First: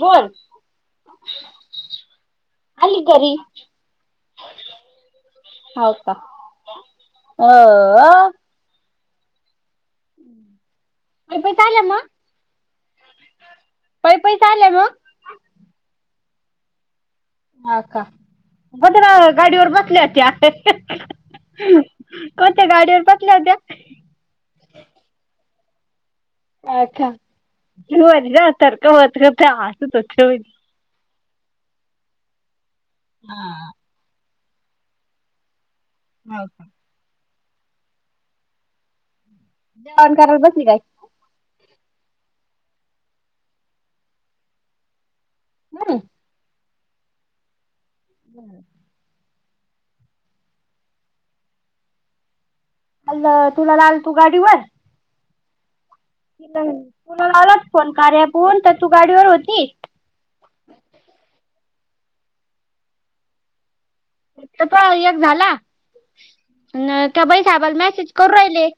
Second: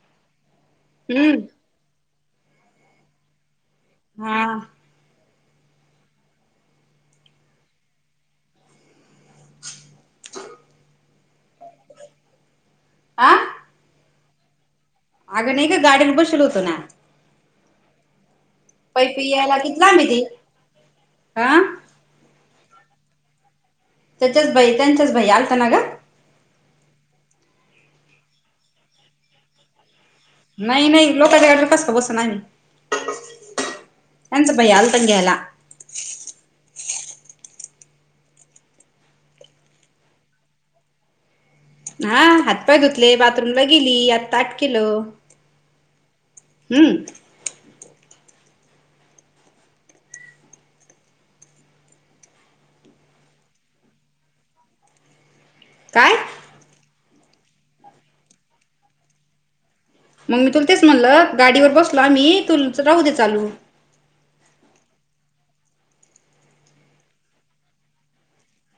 बोल. हम्म. आली घरी. हा हाव का, अअ प चाल मग,, [unintelligible] आं. काई पैसे आले मग अगं नाही ग, गाडीत बशीवलो होतो ना. हा का, बंद पैपी यायला गाडीवर किती लांब बसल्या आहे ते त्या हा कोणत्या गाडीवर बसल्या होत्या? त्याच्याच, भई त्यांच्याच भाई आलताना ग. अच्छा, [unintelligible] नाही नाही, लोकांच्या गाडीवर कस बसून आली. हा. त्यांचा भाई आलता ग घ्यायला. होव का जेवाण करत बसली काय? हा हातपाय धुतले, बाथरूमला गेली, आत ताट केलं. म्हणून हूं बरं हल्ल तुला लावाला तू गाडीवर काय? ती नाही तुला लावला फोन कार्या अँपवर, पण तू गाडीवर होती. मंग मी तुला तेच म्हणलं, गाडीवर बसलो आम्ही, तुमच राहू दे चालू त पा एक झाला, न त्या बई साहेबाला मेसेज करू राहिले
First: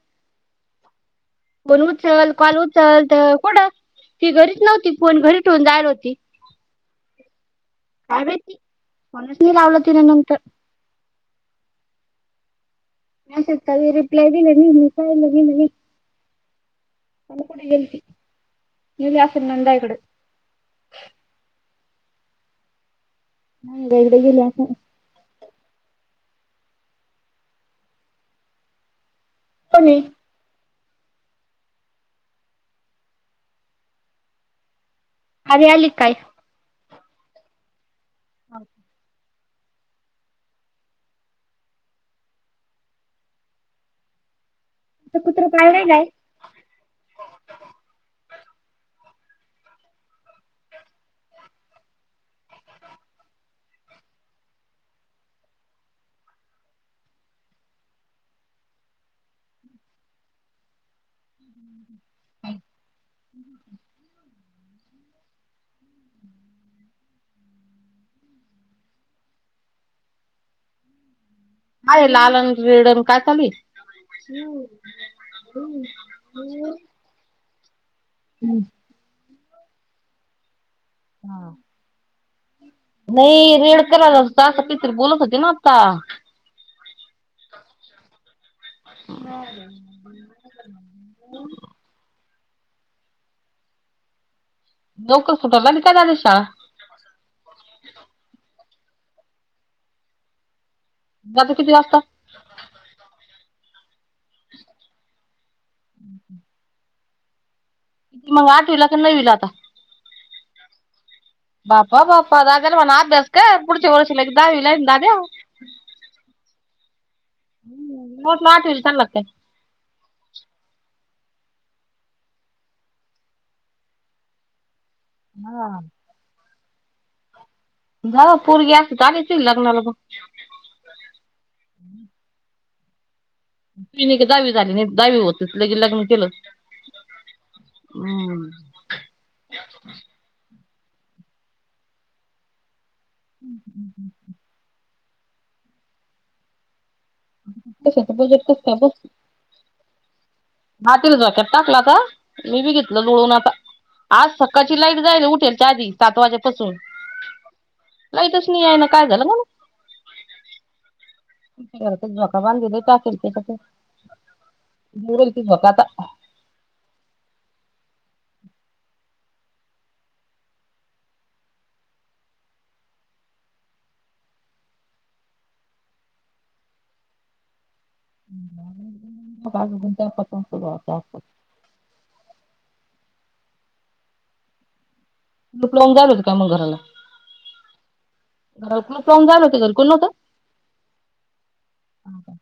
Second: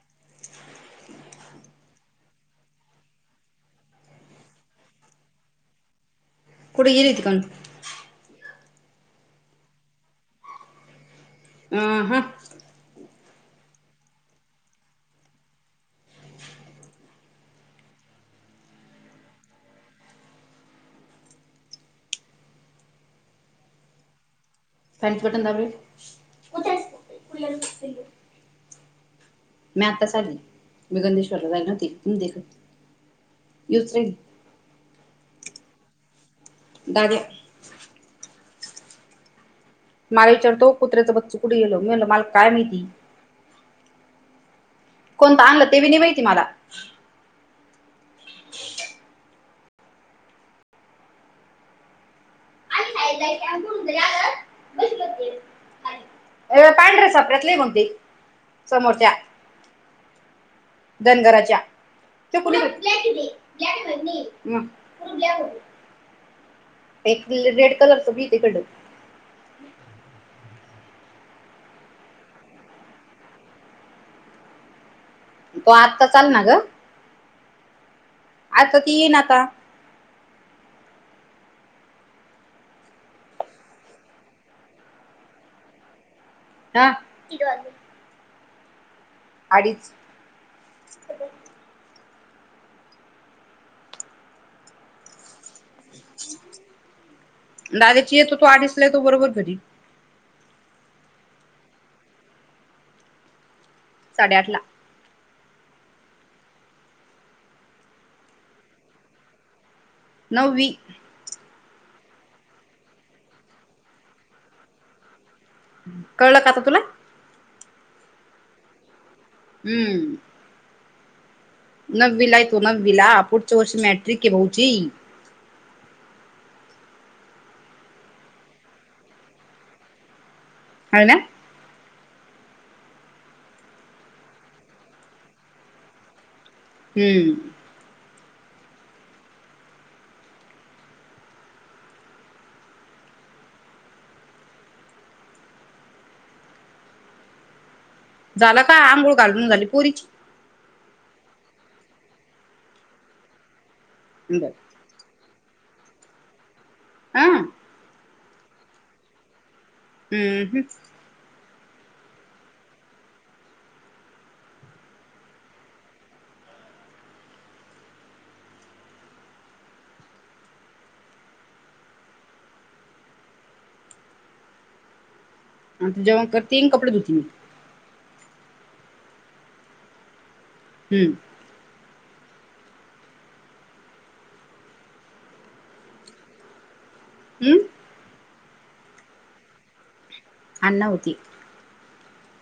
फोन उचल, कॉल उचल, त कुड ती घरीच नव्हती, फोन घरी ठेवून जायली होती. कुड गेली होती काणु काय माहीती, फोनच नाय लावलं तिन नंतर अंह मेसेज चां बी रिप्लाय दिला नाय न पाहिलं बी नाय कायनु कुड गेल्ती, गेली आसल नंदबायकडं नाय एकदा गेले होते. फॅनच बटन दाब रे, [unintelligible] मी कोणी आताच आली, मी गंधेश्वरला जायली नव्हती, तुम देखत येऊच राहिली. आवी आली की काय? दादया हाव काय माला विचारतो, कुत्र्याचं बच्चू कुड गेल, मी म्हणलं मला काय माहिती. तर कोणत कुत्र आणलं ते पाळलंय बी नाय काय माहिती माला काय नाय [unintelligible] तुमच [unintelligible] होय ओ पांढऱ्या सपरातल हाय मंग ते समोरच्या धनगराच्या छकुली ब्लॅकच ये ब्लँक अँड व्हाईट नाहीये म [unintelligible] एक रेड कलरच बी ये तिकड हाय लाल अनं रेड अनं काय चालु ये तो आत्ताच आल ना ग आता ती येईन आता हा नही रेड कलरच असं कायतरी बोलत होती ना आता हा नाय अडीच नाय [unintelligible] लवकर सुटाय लागली काय दादूची शाळा? दादाची येतो तो अडीचला येतो बरोबर घरी जातो किती वाजता? साडेआठला हूं हूं ती मंग आठवीला का नव्वीला आता नव्वी बापा बापा दादयाला म्हणाव अभ्यास कर पुढच्या वर्षी लेक दहावीला ये न दादया हूं कळलं का आता तुला हम्म मला वाटलं आठवीला चालला का काय हम्म नववीला ए तो. नववीला. पुढच्या वर्षी मॅट्रिक आहे भाऊची. हा. हां. पोरगी असली त आणायची ना लग्नाला म. हाव ना? [unintelligible] दाहावी झाली नाही. दहावी होतेस की लगे लग्न केलं. हम्म. हम्म. हम् ह. हं. ह. ोल झाल का? आंघोळ घालून झाली पोरीची? हा. तिला झोक्यात टाकल आता. मी बि घेतलं लोळून आता. आज बर सकाळ- -ची लाईट जायेल ए. उठेल च्या आधी सात वाजेपासून. आं? लाईटच नाही येईना. काय झालं काय जणू. हम्म ह. मी घरातच झोका बांधूनही टाकेल त्याच्यात. [unintelligible] ते झोका आता. आणि ती जेवण करती आणि कपडे धुती. हम्म [unintelligible] -लुप लावून जाऊ [unintelligible] का मग घराला हम? घराला कुलूप लावून जायेल होत. घरी कोणी न्हव्ह त? अण्णा होते. हं. का?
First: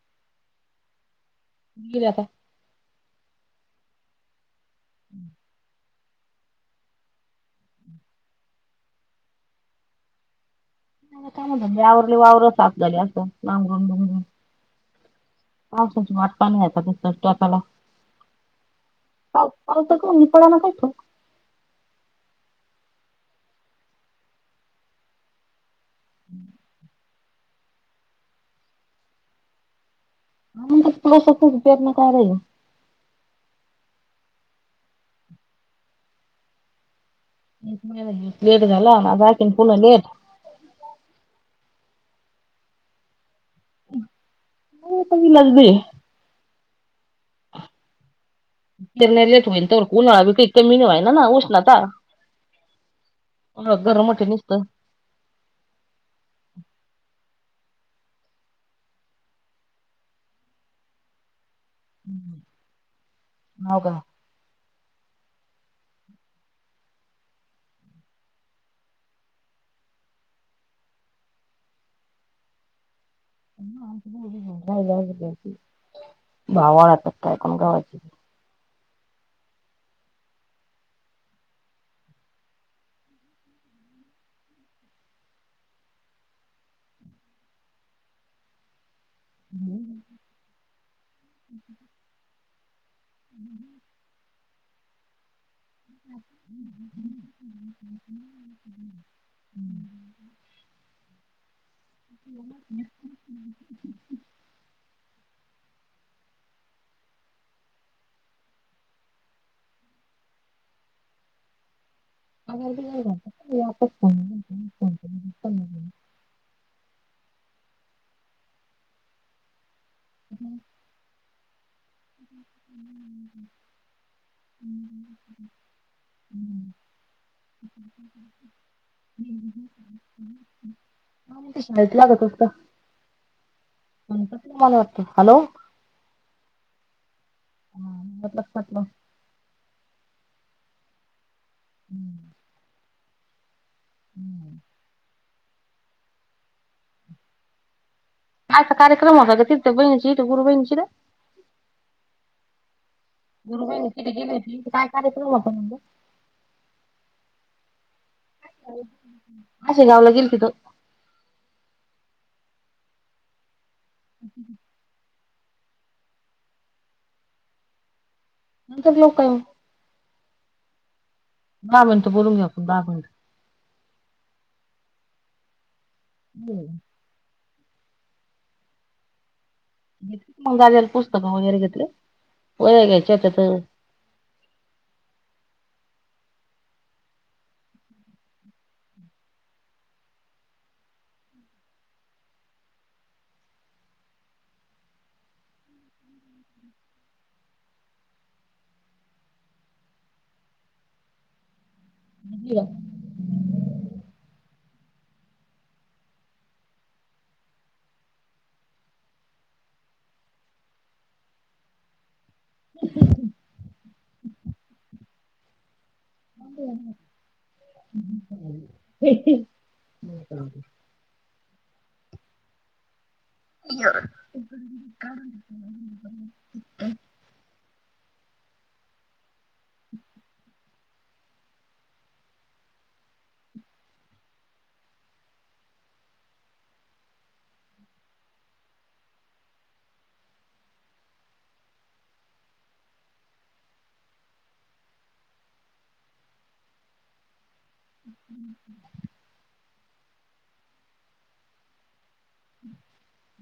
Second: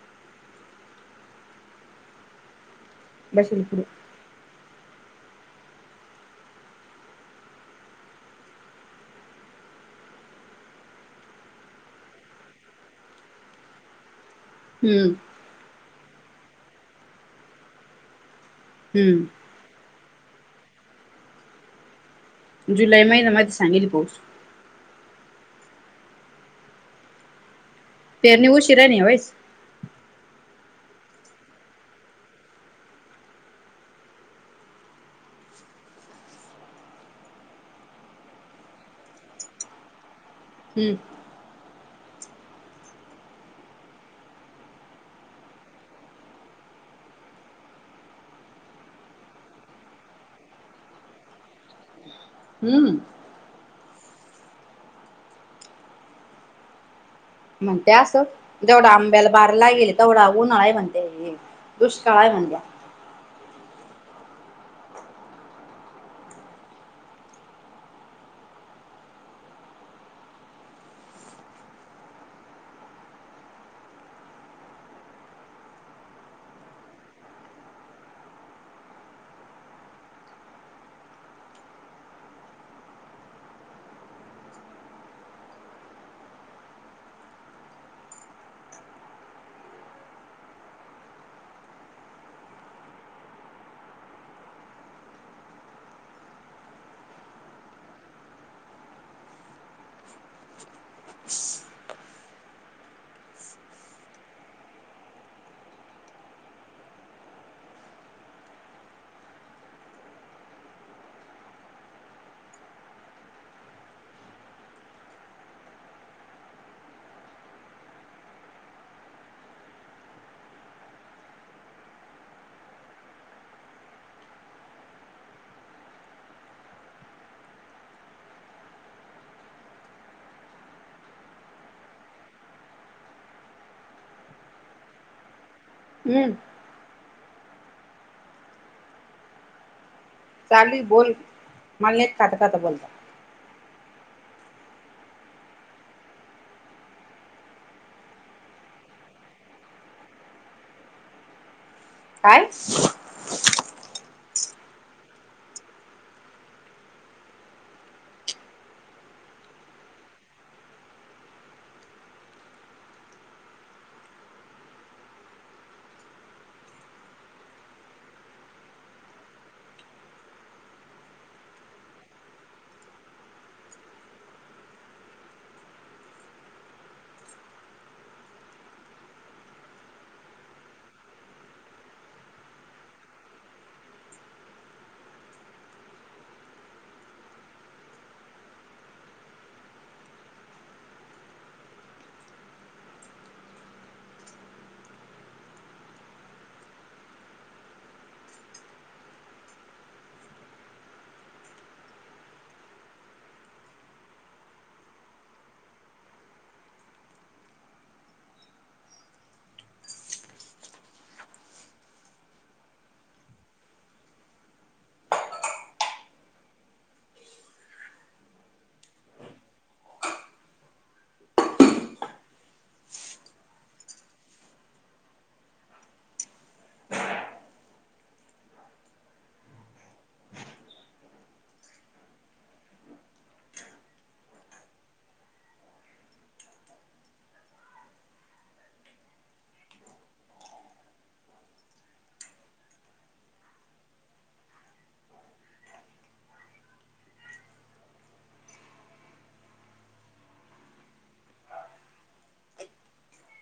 [unintelligible] आता. बाशिंगपूर. हं. काय नाही म्हणलं. आवरले वावर साफ झाले. असं नांगरून नंगरून. हम्म. पावसाची वाट पाहीन नाही [unintelligible] हम्म. [unintelligible] जुलै महिन्यामध्ये सांगेल ए पाऊस. पेरणी उशीरानी होईस. हं. [unintelligible] पेरणी कायला होईल? [unintelligible] लेट झाला. [unintelligible] पुन्हा लेट. हम्म. [unintelligible] पेरण्या लेट होईल तवर [unintelligible] कमी नाही होईना ना उष्णता. हम्म. गरम होतंय नुसतं. म्हणत्याय असं. जेवढा आंब्याला बार लागेल ए तेवढा उन्हाळा म्हणत्याय हे. दुष्काळ आहे म्हणत्या. हो का? भावाळ कायकण गावाची हम्. हम. [inaudible] हम्म. हो. अग घो हम्. ह् ह हम् ह हम्. हम् हम. तेशाच लाग तस का. कस मला वाटतं. हॅलो. हम्म. हा मल मतल चालू आहे बोल मला नाही खातं खातं बोलत. हम्म. आा कार्यक्रम होत का तिथ बणीणची गुरु बणीचीला काय? गुरुई टिकी भेटली काय करायच नाही म आपण म अशे नावला गेल्ती तो अ नंतर लोक बा म्हणं बोलून घे आपण बामन. हम्म. घेतली मग गेल पुस्तक वगैरे घेतली वगैरे घ्यायचे होते. तर ब [unintelligible] ह. हम्. का [unintelligible] [inaudible] अ क [inaudible] [inaudible] [inaudible] हम्म. हम्.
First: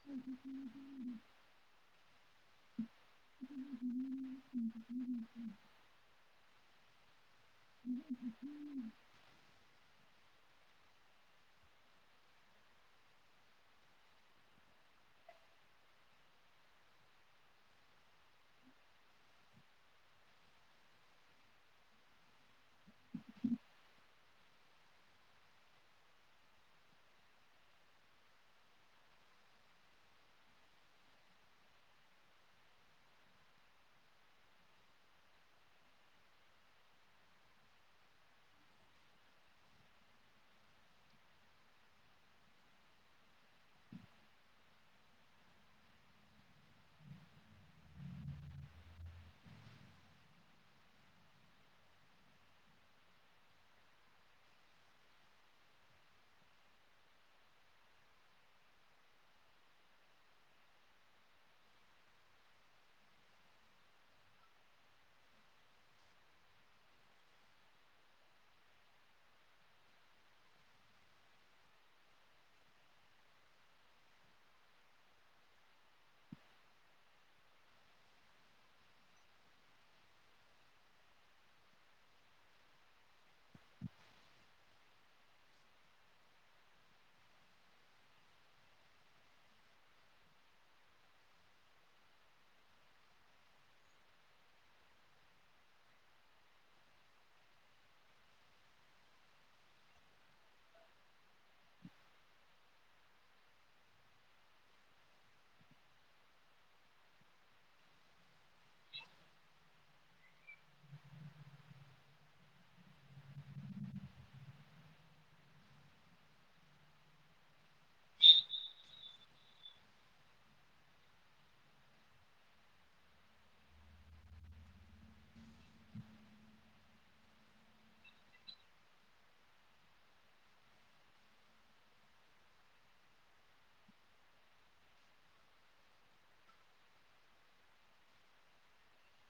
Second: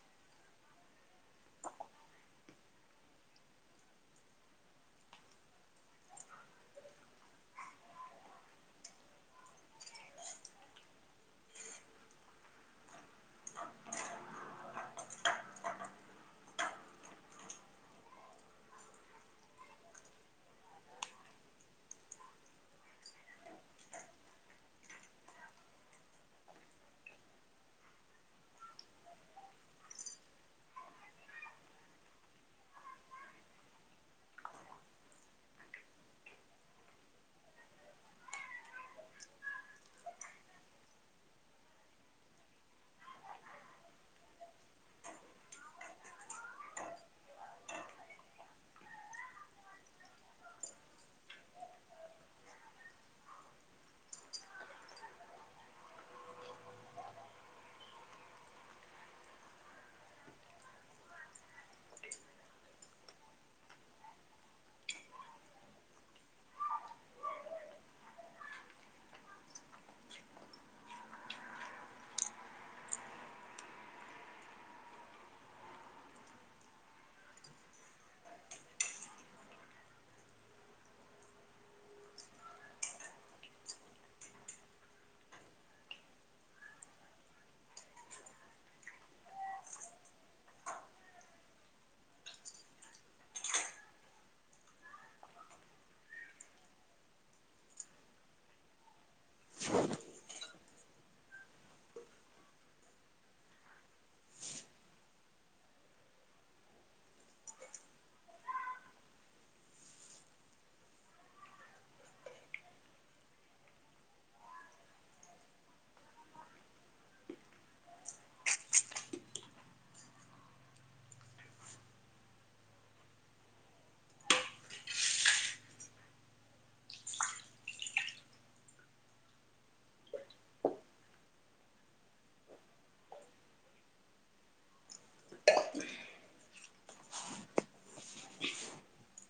ह ह. ह [inaudible] ह [inaudible] [inaudible] [inaudible] [inaudible] [inaudible] [unintelligible]